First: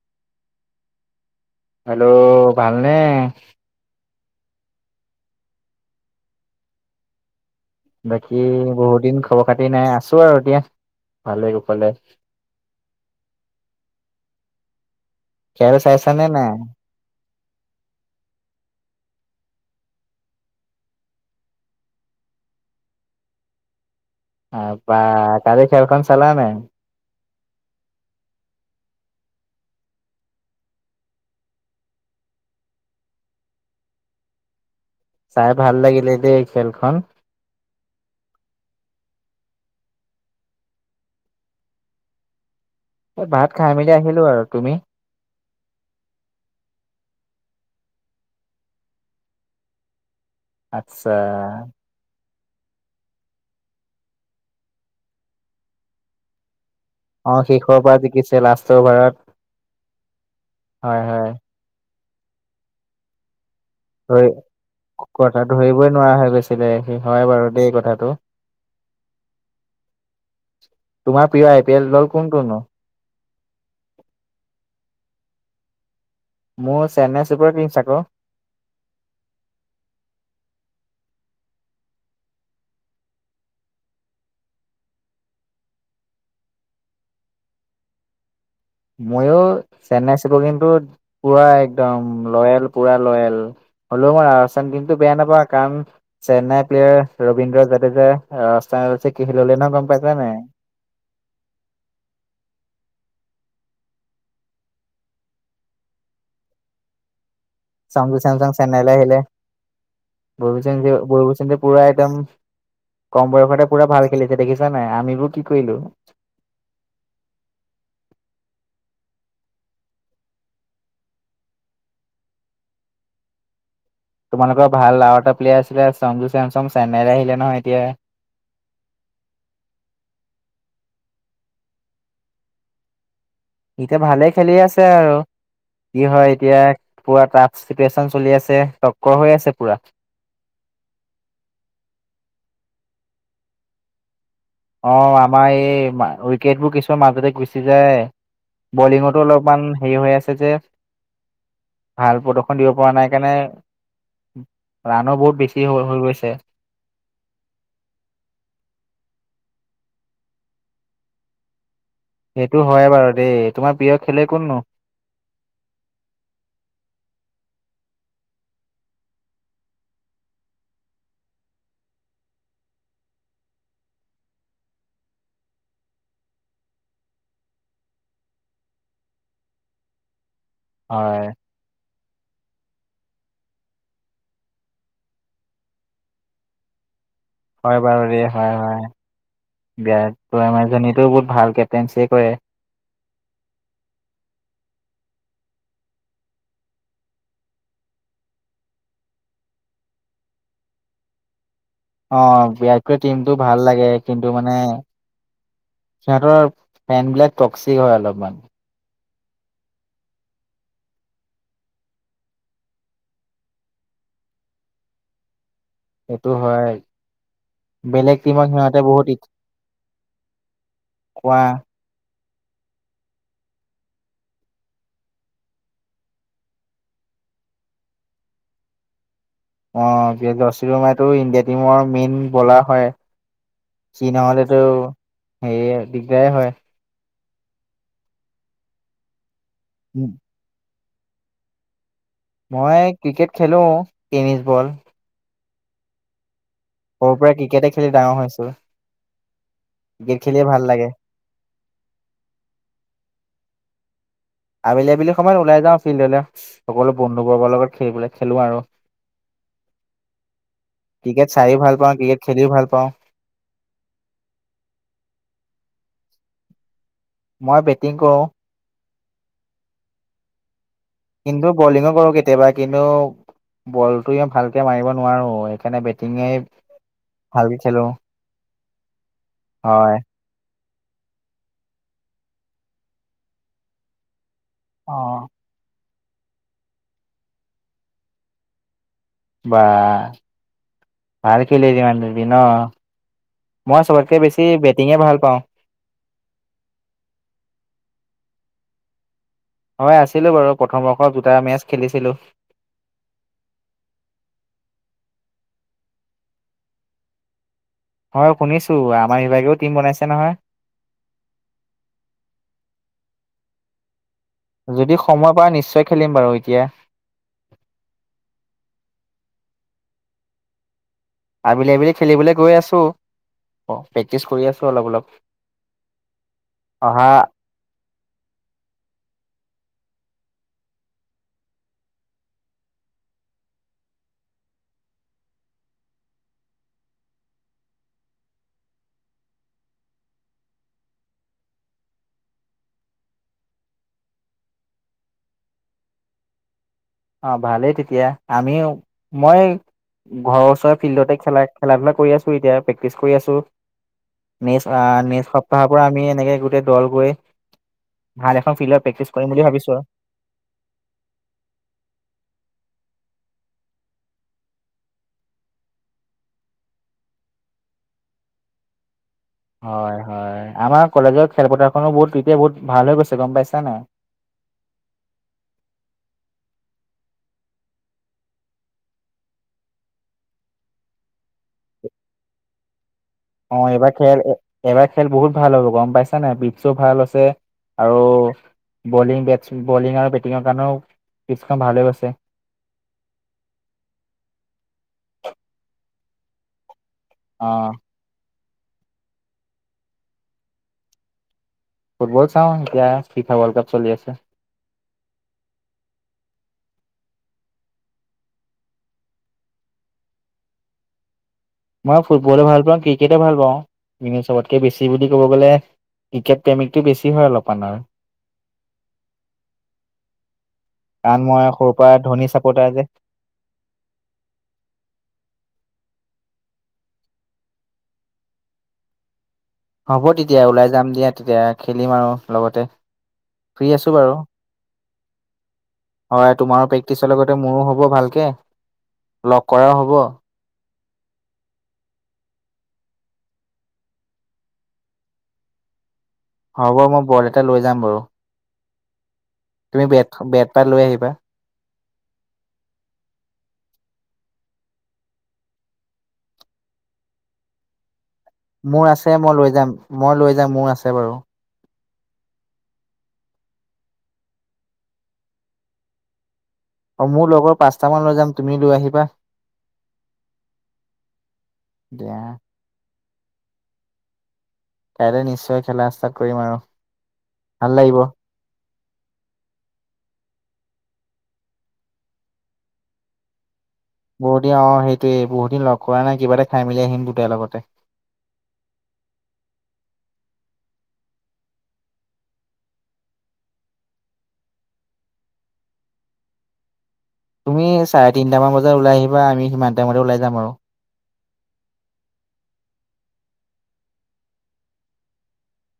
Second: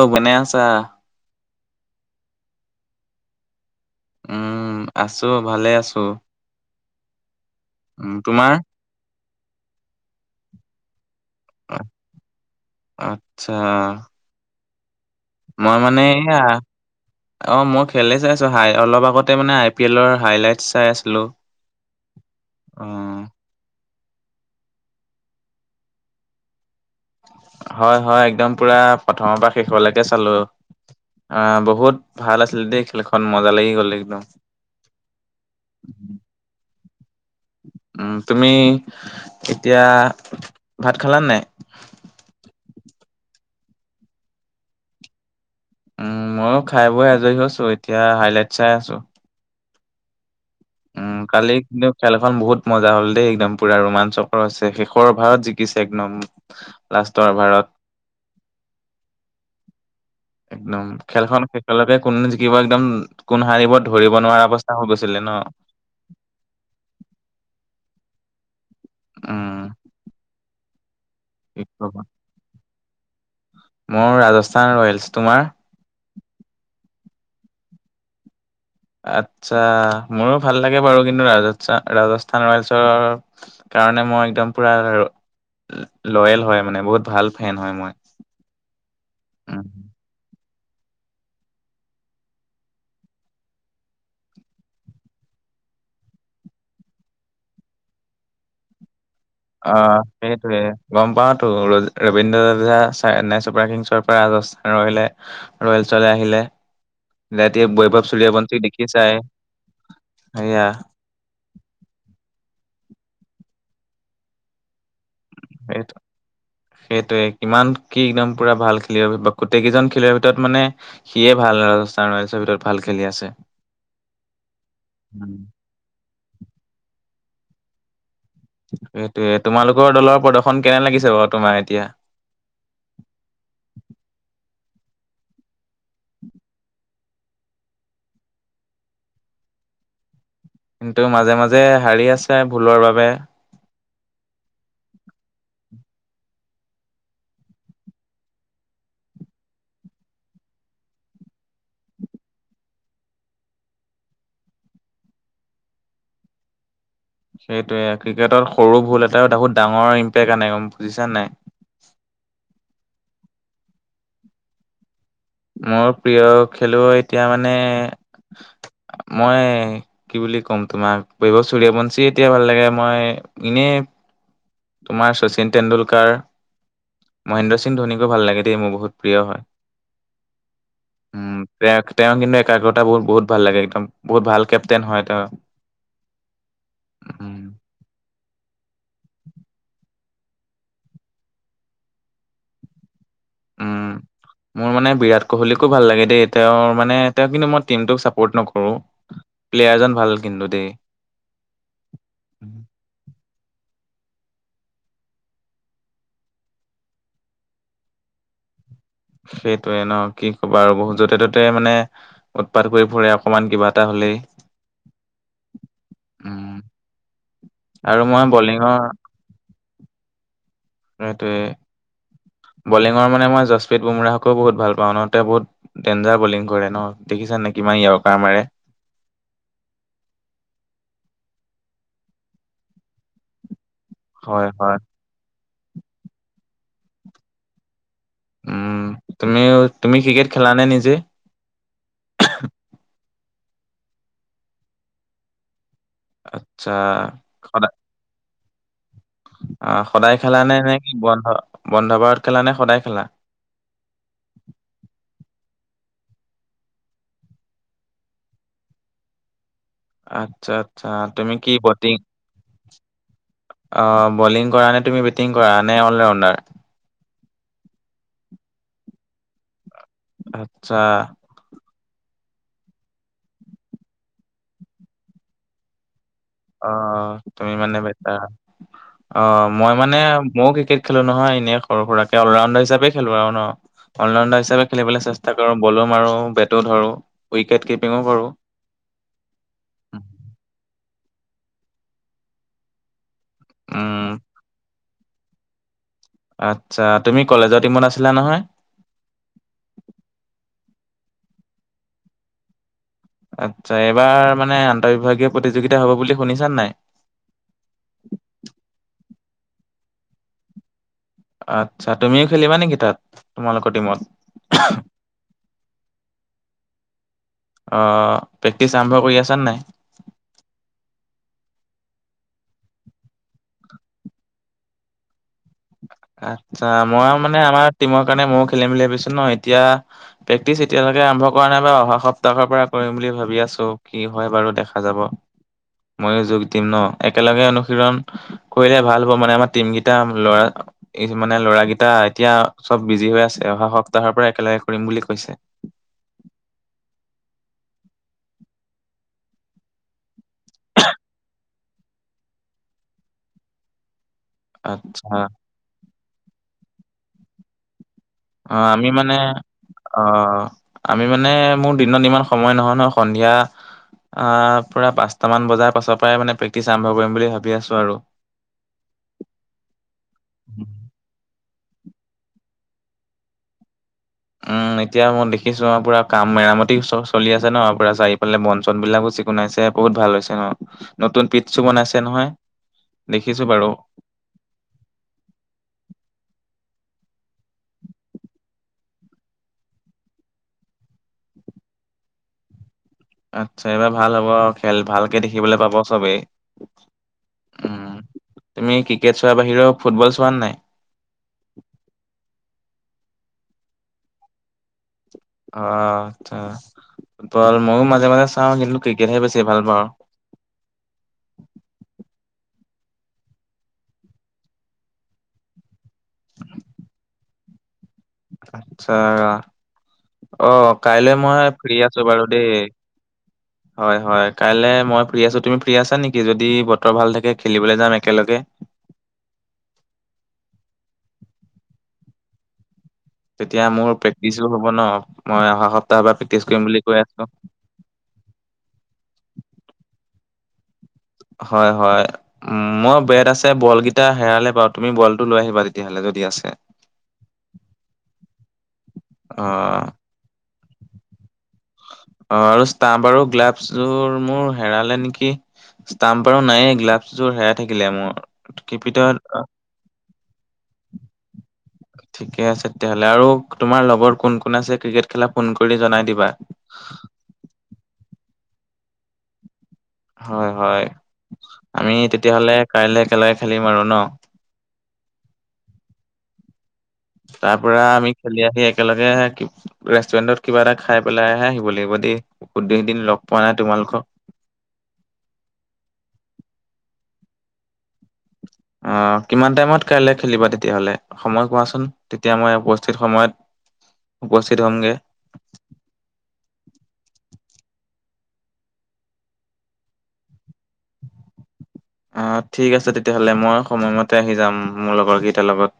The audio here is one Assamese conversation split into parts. অ'! বনাই আছা? হেল্ল'! ভালনে? উম! আছোঁ, ভালে আছোঁ। বাকী তোমাৰ? বহুত দিন খবৰ খাতি নাই, আছো আৰু এতিয়া ভালে কুশলে। আত্ছা। খেল মই মানে চাইছানে এয়া নাই অ মই খেলেই চাই আছোঁ। হাই অলপ আগতে মানে আই পি এলৰ হাইলাইটছ চাই আছিলোঁ। অ। বা! কালি খেলখন চালা নাই? হয়, হয়। একদম, পূৰা প্ৰথমৰ পৰা শেষলৈকে চালোঁ। অ'! বহুত ভাল আছিলে দেই খেলখন! মজা লাগি গ'ল একদম। চাই ভাল লাগিলে দেই খেলখন। উম! তুমি এতিয়া, ভাত খালা নাই? ভাত খাই মেলি আহিলোঁ আৰু। তুমি? উম! মইয়ো খাই বৈ আজৰি হৈছোঁ। এতিয়া, হাইলাইট চাই আছোঁ। আচ্ছা উম! কালি কিন্তু খেলখন বহুত মজা হ'ল দেই! একদম পূৰা ৰোমাঞ্চকৰ আছে, শেষৰ অভাৰত জিকিছে একদম। লাষ্টৰ অ'! অভাৰত শেষৰ পৰা জিকিছে, লাষ্টৰ বাৰত। একদম, খেলখন শেষলৈকে কোন জিকিব, একদম, কোন সাৰিব ধৰিব ধৰি নোৱাৰা অৱস্থা হৈ গৈছিলে কথা ন'! ধৰিবই নোৱাৰা হৈ গেছিলে। হে হয় বাৰু দেই, কথাটো। উম! তোমাৰ প্ৰিয় কি আই পি এল কবা দ'ল কোনটোনো? মোৰ ৰাজস্থান ৰয়েলছ। তোমাৰ? মোৰ, চেন্নাই ছুপাৰ কিংছ আ'ক। আচ্ছা! মোৰো ভাল লাগে বাৰু। কিন্তু, ৰাজস্থান, ৰাজস্থান ৰয়েলছৰ কাৰণে, মই একদম পূৰা লয়েল হয় মানে। বহুত ভাল ফেন হয়, মই। মইয়ো, উম, চেন্নাই ছুপাৰ টিমটোত, পূৰা একদম লয়েল, পূৰা লয়েল। হ'লেও, মই ৰাজস্থান টিমটো বেয়া নাপাওঁ। কাৰণ, চেন্নাই প্লেয়াৰ ৰবীন্দ্ৰ জাদেবে ৰাজস্থান [unintelligible] কি ল'লে, অ [unintelligible] গম পাইছা নাই? সেইটোয়ে গম পাওঁতো। ৰ, ৰবীন্দ্ৰ ৰজা, চেন্নাই ছুপাৰ কিংছৰ পৰা ৰাজস্থান আহিলে। ৰয়েলছলে আহিলে। ৰাতিয়ে বৈভৱ চামজু চলিহাৰ চেমচং বন্তি চেন্নাইলৈ দেখিছাই? সেয়া বৈভৱ চলিহাই পূৰা একদম, কম বয়সতে পূৰা ভাল খেলিছে দেখিছা নাই? আমিবোৰ [unintelligible] সেইটোৱে! কিমান, কি একদম পূৰা ভাল খেলুৱৈৰ বা গোটেই কেইজন খেলুৱৈৰ ভিতৰত মানে, সিয়ে ভাল, ৰাজস্থান ৰয়েলছৰ ভিতৰত ভাল খেলি আছে। তোমালোকৰ ভাল আৰু এটা প্লেয়াৰ আছিলে, সঞ্জু চেমচং চেন্নাইলৈ আহিলে নহয়, এতিয়া। সেইটোৱে! তোমালোকৰ দলৰ প্ৰদৰ্শন কেনে লাগিছে বাৰু, তোমাৰ এতিয়া? এতিয়া, ভালে খেলি আছে আৰু। কি হয় এতিয়া, পূৰা টাফ চিটুৱেশ্চন চলি আছে। তক্কৰ হৈ আছে পূৰা। তেওঁ মাজে- মাজে সাৰি আছে, ভুলৰ বাবে। অ'! আমাৰ এই, উইকেটবোৰ, কিছুমান মাজতে গুচি যায়। বলিঙতো অলপমান হেৰি হৈ আছে যে। ভাল প্ৰদৰ্শন দিব পৰা নাই, কাৰণে ৰানো, বহুত বেছি হৈ হৈ গৈছে। সেইটোৱে! ক্ৰিকেটত সৰু ভুল এটাও, তাকো, ডাঙৰ ইম্পেক্ট আনে, বুজিছা নাই? সেইটো হয় বাৰু দেই! তোমাৰ প্ৰিয় খেলুৱৈ কোননো? মোৰ প্ৰিয় খেলুৱৈ এতিয়া মানে মই কি বুলি ক'ম তোমাক, বইভব চুৰিয়াবন্চি এতিয়া ভাল লাগে, মই ইনে তোমাৰ শচীন টেণ্ডুলকাৰ মহেন্দ্ৰ সিং ধোনীকো ভাল লাগে দেই, মোৰ বহুত প্ৰিয় হয়। হয়! উম, তেওঁ, তেওঁ কিন্তু, একাগ্ৰতাবোৰ বহুত ভাল লাগে একদম! বহুত ভাল কেপটেইন হয়, তেওঁ। উম! হয় বাৰু [unintelligible] হয়, হয়। [unintelligible] মানুহজনীটো বহুত ভাল কেপটেইনচে কৰে। উম। মোৰ মানে বিৰাট কোহলীকো ভাল লাগে দেই, তেওঁৰ মানে তেওঁ কিন্তু মই টিমটোক চাপৰ্ট নকৰোঁ। প্লেয়াৰজন ভাল কিন্তু দেই। অ ভিৰাতৰ টিম টো ভাল লাগে কিন্তু মানে সিহঁতৰ ফেন বিলাক টক্সিক হয় অলপমান। সেইটোৱেই ন কি ক'বা আৰু বহুত য'তে ত'তে মানে উৎপাত কৰি ফুৰে অকমান কিবা এটা হলেই। সেইটো উম, হয়, আৰু বেলেগ মই টিমত বলিঙৰ সিহঁতে বহুত ই সেইটোৱে, বলিঙৰ মানে মই জাস্প্ৰীত বুমৰাহকো বহুত ভাল পাওঁ ন, তেওঁ বহুত ডেঞ্জাৰ বলিং কৰে ন, দেখিছান নে কিমান ইয়কাৰ মাৰে? অ জাস্প্ৰীত বুমৰাহটো ইণ্ডিয়া টিমৰ মেইন বলাৰ হয়। সি হয়, নহলেতো হয়। হেৰি এ দিগদাৰে হয়। উম, তুমিও তুমি ক্ৰিকেট খেলানে নিজেই? মই ক্ৰিকেট খেলো টেনিছ বল। আত্ছা। সৰুৰ পৰা ক্ৰিকেটে খেলি ডাঙৰ হৈছো। অ সদায় ক্ৰিকেট খেলা খেলিয়ে নে ভাল নে, লাগে কি বন্ধ বন্ধ বাৰত খেলা নে সদায় খেলা? আবেলি-আবেলি সময়ত ওলাই যাওঁ ফিল্ডলে, সকলো বন্ধু বৰ্গৰ লগত খেলিবলৈ খেলো আৰু। আত্ছা-আত্ছা, ক্ৰিকেট তুমি কি চাইও ভাল পাওঁ বটিং ক্ৰিকেট খেলিও ভাল পাওঁ। অ বলিং কৰা নে, তুমি বেটিং কৰা নে অল ৰাউণ্ডাৰ? মই বেটিং কৰো। আতছা। কিন্তু বলিঙো কৰো কেতিয়াবা। কিন্তু বলটো ই ভালকে মাৰিব নোৱাৰো, সেইকাৰণে বেটিঙে অ অ, তুমি ভালকে মানে খেলো বেটাৰ, অ মই মানে হয়। ময়ো ক্ৰিকেট খেলো নহয় এনেই সৰু সুৰাকে, অলৰাউণ্ডাৰ হিচাপে খেলো আৰু ন অলৰাউণ্ডাৰ হিচাপে অ খেলিবলৈ চেষ্টা বলো মাৰো, বেটো ধৰো, উইকেট কিপিঙো কৰো। বা ভাল খেলে [unintelligible] মই উম চবতকে বেছি বেটিঙে ভাল পাওঁ। আত্ছা, তুমি কলেজৰ টিমত আছিলা নহয়? মই আছিলো বাৰু প্ৰথম বৰ্ষ দুটা মেচ খেলিছিলো। আত্ছা, এইবাৰ মানে আন্তঃবিভাগীয় প্ৰতিযোগিতা হব বুলি শুনিছানে নাই? হয় শুনিছো, আমাৰ বিভাগেও টিম বনাইছে নহয়। আত্ছা, তুমিও খেলিবা নেকি তাত তোমালোকৰ টিমত? যদি সময় পাও নিশ্চয় খেলিম বাৰু এতিয়া। অ, পেক্টিচ আৰম্ভ কৰি আছা নে নাই? আবেলি-আবেলি খেলিবলৈ গৈ আছো। অ প্ৰেক্টিচ কৰি আছো অলপ-অলপ। আত্ছা, মই মানে আমাৰ টিমৰ কাৰণে ময়ো খেলিম বুলি ভাবিছো ন, এতিয়া প্ৰেক্টিচ এতিয়ালৈকে আৰম্ভ কৰা নাই বাৰু, অহা সপ্তাহৰ পৰা কৰিম বুলি ভাবি আছো, কি হয় বাৰু দেখা যাব। মইয়ো যোগ দিম ন, একেলগে অনুশীৰন কৰিলে ভাল হ'ব মানে আমাৰ টিম গিটা ল'ৰা ই মানে ল'ৰাকেইটা এতিয়া চব বিজি হৈ আছে, অহা সপ্তাহৰ পৰা একেলগে কৰিম বুলি কৈছে। অ ভালেই তেতিয়া, আমি মই ঘৰৰ ওচৰ ফিল্ডতে খেলাক খেলা ধূলা কৰি আছোঁ এতিয়া প্ৰেক্টিচ কৰি আছোঁ মেচ আ আচ্ছা মেচ তাৰ পৰা আমি এনেকে গোটেই দল গৈ ভাল অ এখন ফিল্ডত আমি মানে প্ৰেক্টিচ কৰিম বুলি ভাবিছোঁ আৱ। অ আমি মানে মোৰ দিনত ইমান সময় নহয় নহয় সন্ধিয়া আহ পুৰা পাঁচটা মান বজাৰ পাছৰ পৰাই মানে প্ৰেক্টিচ আৰম্ভ কৰিম বুলি ভাবি আছো আৰু। হয় হয়, আমাৰ কলেজৰ খেলপথাৰখনো বহুত তেতিয়া বহুত ভাল হৈ গৈছে গম পাইছা নাই? উম, এতিয়া মই দেখিছো আৰু পুৰা কাম মেৰামতি চ চলি আছে ন, পুৰা চাৰিফালে বন-চন বিলাকো চিকুণাইছে বহুত ভাল হৈছে ন, নতুন পিটছু বনাইছে নহয়। দেখিছো অ বাৰু। এইবাৰ খেল এ এবাৰ খেল বহুত ভাল হ'ব গম পাইছা নাই? পিটছু ভাল আছে আৰু বলিং বেটছ বলিং আৰু বেটিঙৰ কাৰণেও পিটছখন ভালে কৈছে। আতচ্ছা, এইবাৰ ভাল হ'ব আৰু খেল ভালকে দেখিবলৈ পাব চবেই। অহ। উম। তুমি ক্ৰিকেট চোৱা বাহিৰেও ফুটবল চোৱা নে নাই? ফুটবল চাওঁ এতিয়া ফিফা ৱৰ্ল্ড কাপ চলি আছে। অ আচ্ছা ফুটবল ময়ো মাজে মাজে চাওঁ কিন্তু ক্ৰিকেটহে বেছি ভাল পাওঁ। মই ফুটবলো ভাল পাওঁ ক্ৰিকেটো ভাল পাওঁ। কিন্তু চবতকে বেছি বুলি ক'ব গ'লে ক্ৰিকেট প্ৰেমিকটো বেছি হয় অলপমান আৰু আচ্ছা অ কাইলে কাৰণ মই সৰুৰ ফ্ৰী পৰা আছোঁ বাৰু ধনী দেই। চাপৰ্টাৰ যে [inaudible] হয় হয় কাইলে মই ফ্ৰী আছোঁ তুমি ফ্ৰী আছা নেকি? যদি বতৰ ভাল থাকে খেলিবলৈ যাম একেলগে। হ'ব তেতিয়া ওলাই যাম দিয়া তেতিয়া খেলিম আৰু লগতে। তেতিয়া ফ্ৰী মোৰ আছোঁ বাৰু, প্ৰেক্টিচো হ'ব ন মই অহা সপ্তাহৰ পৰা হয় প্ৰেক্টিচ কৰিম তোমাৰো বুলি কৈ প্ৰেক্টিচৰ আছো। লগতে মোৰো হ'ব ভাল কে, লগ কৰাও হ'ব। হয় হয়। উম মই বেট আছে বল কেইটা হেৰালে বাও তুমি বলটো লৈ আহিবা তেতিয়া হ'লে যদি আছে। হ'ব মই বল এটা লৈ যাম বাৰু। অ তুমি বেট বেট পাত লৈ আহিবা। অ আৰু ষ্টাম আৰু গ্লাভছ যোৰ মোৰ হেৰালে নেকি? ষ্টাম্প আৰু নাইয়েই গ্লাভছ যোৰ হেৰাই থাকিলে মোৰ। মোৰ আছে কিপিটত মই লৈ যাম। মই লৈ যাম মোৰ আছে বাৰু। ঠিকে আছে তেতিয়া হ'লে আৰু তোমাৰ লগৰ কোন কোন আছে ক্ৰিকেট খেলা ফোন কৰি জনাই দিবা। অ মোৰ লগৰ পাঁচটা মান লৈ যাম তুমি লৈ আহিবা। হয় হয়। আমি দিয়া তেতিয়াহলে কাইলে একেলগে খেলিম আৰু ন। কাইলৈ নিশ্চয় খেলা ষ্টাৰ্ট কৰিম আৰু। তাৰ ভাল পৰা লাগিব আমি খেলি আহি একেলগে ৰেষ্টুৰেণ্টত কিবা এটা খাই পেলাইহে আহিব লাগিব দেই বহুত কেইদিন লগ পোৱা নাই তোমালোকক। বহুত দিন অ সেইটোৱেই বহু দিন লগ কৰা নাই কিবা এটা খাই মেলি আহিম দুটাই লগতে অ কিমান টাইমত কাইলে খেলিবা তেতিয়াহ'লে। সময় কোৱাচোন তেতিয়া মই উপস্থিত সময়ত উপস্থিত হ'মগে। তুমি চাৰে তিনটা মান বজাত ওলাই আহিবা আমি সিমান টাইমতে ওলাই যাম আৰু। অ ঠিক আছে তেতিয়াহ'লে মই সময়মতে আহি যাম মোৰ লগৰকেইটাৰ লগত।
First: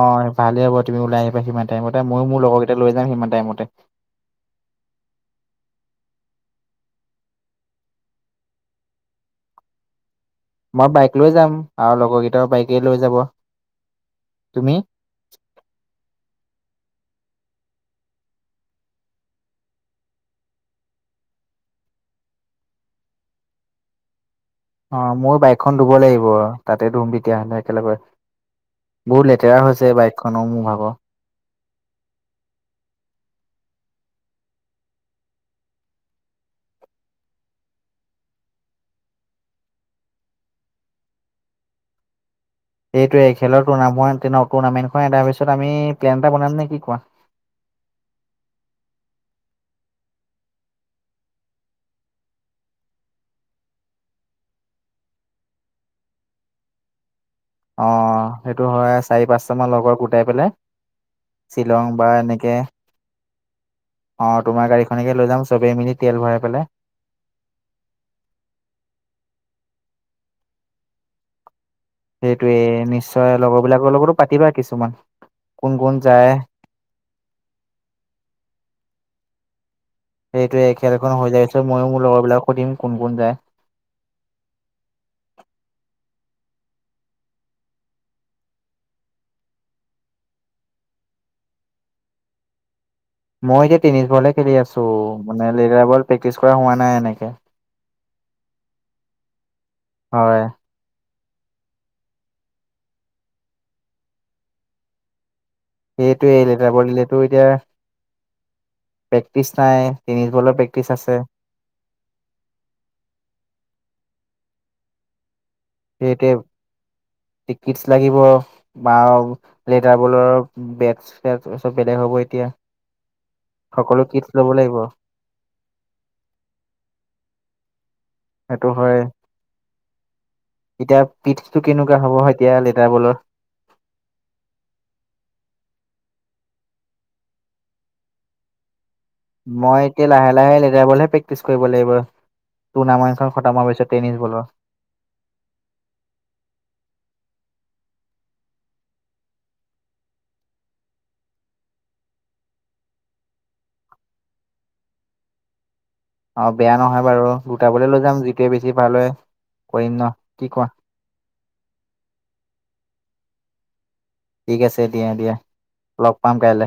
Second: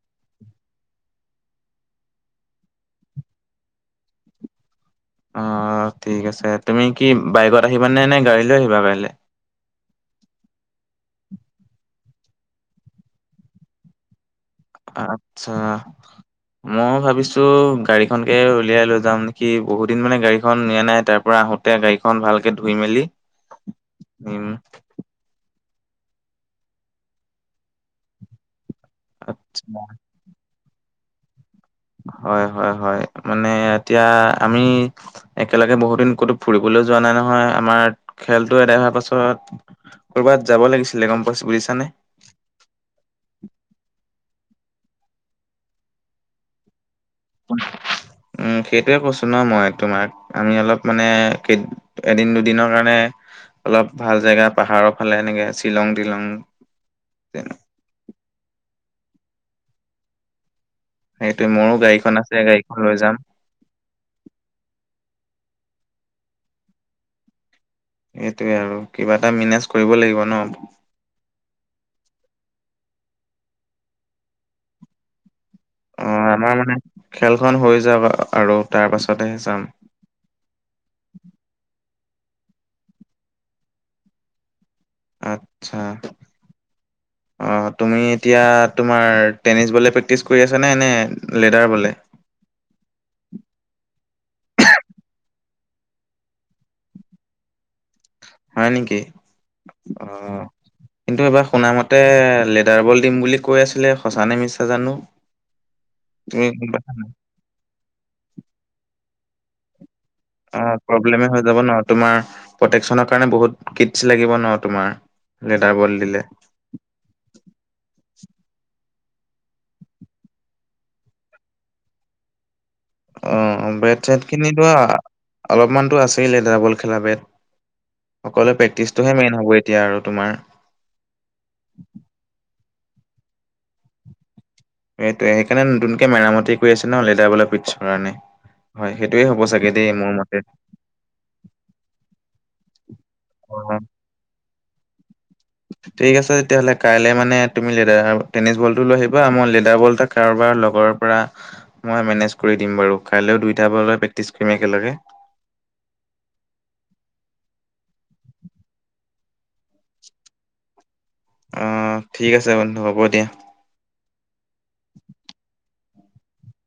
অ ভালে হ'ব তুমি ওলাই আহিবা সিমান টাইমতে ময়ো মোৰ লগৰ কেইটা লৈ যাম সিমান টাইমতে। অ ঠিক আছে তুমি কি বায়েকত আহিবানে নে গাড়ী লৈ আহিবা কাইলে? মই বায়েক লৈ যাম আৰু লগৰ কেইটাও বায়েকে লৈ যাব। তুমি? আতচ্ছা মও ভাবিছোঁ গাড়ীখনকে উলিয়াই লৈ যাম নেকি বহুত দিন মানে গাড়ীখন নিয়া নাই তাৰ পৰা আহো তে গাড়ীখন ভালকে ধুই মেলি নিম। অ ময়ো বায়েকখন ধুব লাগিব তাতে ধুম তেতিয়াহ'লে একেলগে। বহুত লেতেৰা হৈছে বায়েক খনো মোৰ ভাগ হয় হয় হয় মানে এতিয়া আমি একেলগে বহুত দিন ক'তো ফুৰিবলৈ যোৱা নাই নহয় আমাৰ খেলতো এদায় হোৱাৰ পাছত- ক'ৰবাত যাব লাগিছিলে গম পাইছ বুজিছানে। এইটোৱেখেলৰ টুৰ্নামেণ্ট টুৰ্নামেণ্ট খনে তাৰ পিছত আমি প্লেন এটা বনাম নে কি কোৱা, উম সেইটোৱে কৈছোঁ ন মই তোমাক। আমি অলপ মানে কেই এদিন দুদিনৰ কাৰণে অলপ ভাল জেগা পাহাৰৰ ফালে এনেকে শ্বিলং তিলং অ সেইটো হয় চাৰি পাঁচটা মান লগৰ গোটাই পেলাই। সেইটোয়ে মোৰো শ্বিলং বা গাড়ীখন আছে এনেকে গাড়ীখন লৈ যাম। অ তোমাৰ গাড়ীখনকে লৈ যাম চবেই মিলি তেল ভৰাই পেলাই। এইটোৱে আৰু কিবা এটা মেনেজ কৰিব লাগিব ন। সেইটোয়ে নিশ্চয় লগৰ বিলাকৰ লগতো পাতিবা কিছুমান। কোন কোন অ যায় আমাৰ মানে খেলখন হৈ যাওঁক আৰু তাৰ পাছতহে চাম। সেইটোৱে খেলখন হৈ যায় পিছত ময়ো মোৰ লগৰ বিলাকক সুধিম কোন কোন যায়। আচ্ছা অ অ তুমি এতিয়া তোমাৰ টেনিছ বলে প্ৰেক্টিছ কৰি আছা নে নে লেডাৰ বলে? মই এতিয়া টেনিছ বল খেলি আছোঁ মানে লেডাৰ বল প্ৰেক্টিছ কৰা হোৱা নাই এনেকে। হয় নেকি অ? হয় কিন্তু এইবাৰ শুনা মতে লেডাৰ বল দিম বুলি কৈ আছিলে সঁচা নে মিছা জানোঁ। সেইটোৱেই লেটাবলিলেতটো এতিয়া প্ৰেক্টিচ নাই। টেনিছ বলৰ অ প্ৰেক্টিচ আছে। প্ৰব্লেম হৈ যাব ন তোমাৰ প্ৰটেকচনৰ কাৰণে বহুত কিটছ লাগিব ন তোমাৰ। লেডাৰ বল দিলে সেইটোৱে টিকিচ লাগিব। বা লেডাৰ বলৰ বেট চেটব বেলেগ হ'ব এতিয়া অ সকলো বেট চেট কিটছ ল'ব খিনি ধৰা লাগিব অলপমানতো আছেই লেডাৰ বল খেলা বেট অকলে সেইটো হয় প্ৰেক্টিচটোহে মেইন হ'ব এতিয়া আৰু তোমাৰ এতিয়া পিটটো কেনেকুৱা হ'ব হয় এতিয়া লেটাৰ বলৰ। সেইটোয়ে সেইকাৰণে নতুনকে মেৰামতি কৰি আছোঁ ন লেডাৰ বলৰ পিছৰ কাৰণে। হয় সেইটোয়ে হ'ব চাগে মই দেই এতিয়া মোৰ লাহে মতে। লাহে লেডাৰ বলহে প্ৰেক্টিচ কৰিব লাগিব। তোনামৰ সেইখন খটম হোৱা অ', পাছত টেনিছ বলৰ। ঠিক আছে তেতিয়াহ'লে কাইলে মানে তুমি লেডাৰ টেনিছ বলটো লৈ আহিবা মই লেডাৰ বল এটা কাৰোবাৰ লগৰ পৰা মই মেনেজ কৰি দিম বাৰু কাইলৈও দুইটা বজত প্ৰেক্টিছ কৰিম একেলগে। অ বেয়া নহয় বাৰু দুটা বলে লৈ যাম যিটোৱে বেছি ভাল হয় কৰিম ন কি কোৱা? অ ঠিক আছে বন্ধু হ'ব দিয়া। ঠিক আছে দিয়া দিয়া লগ পাম কাইলে।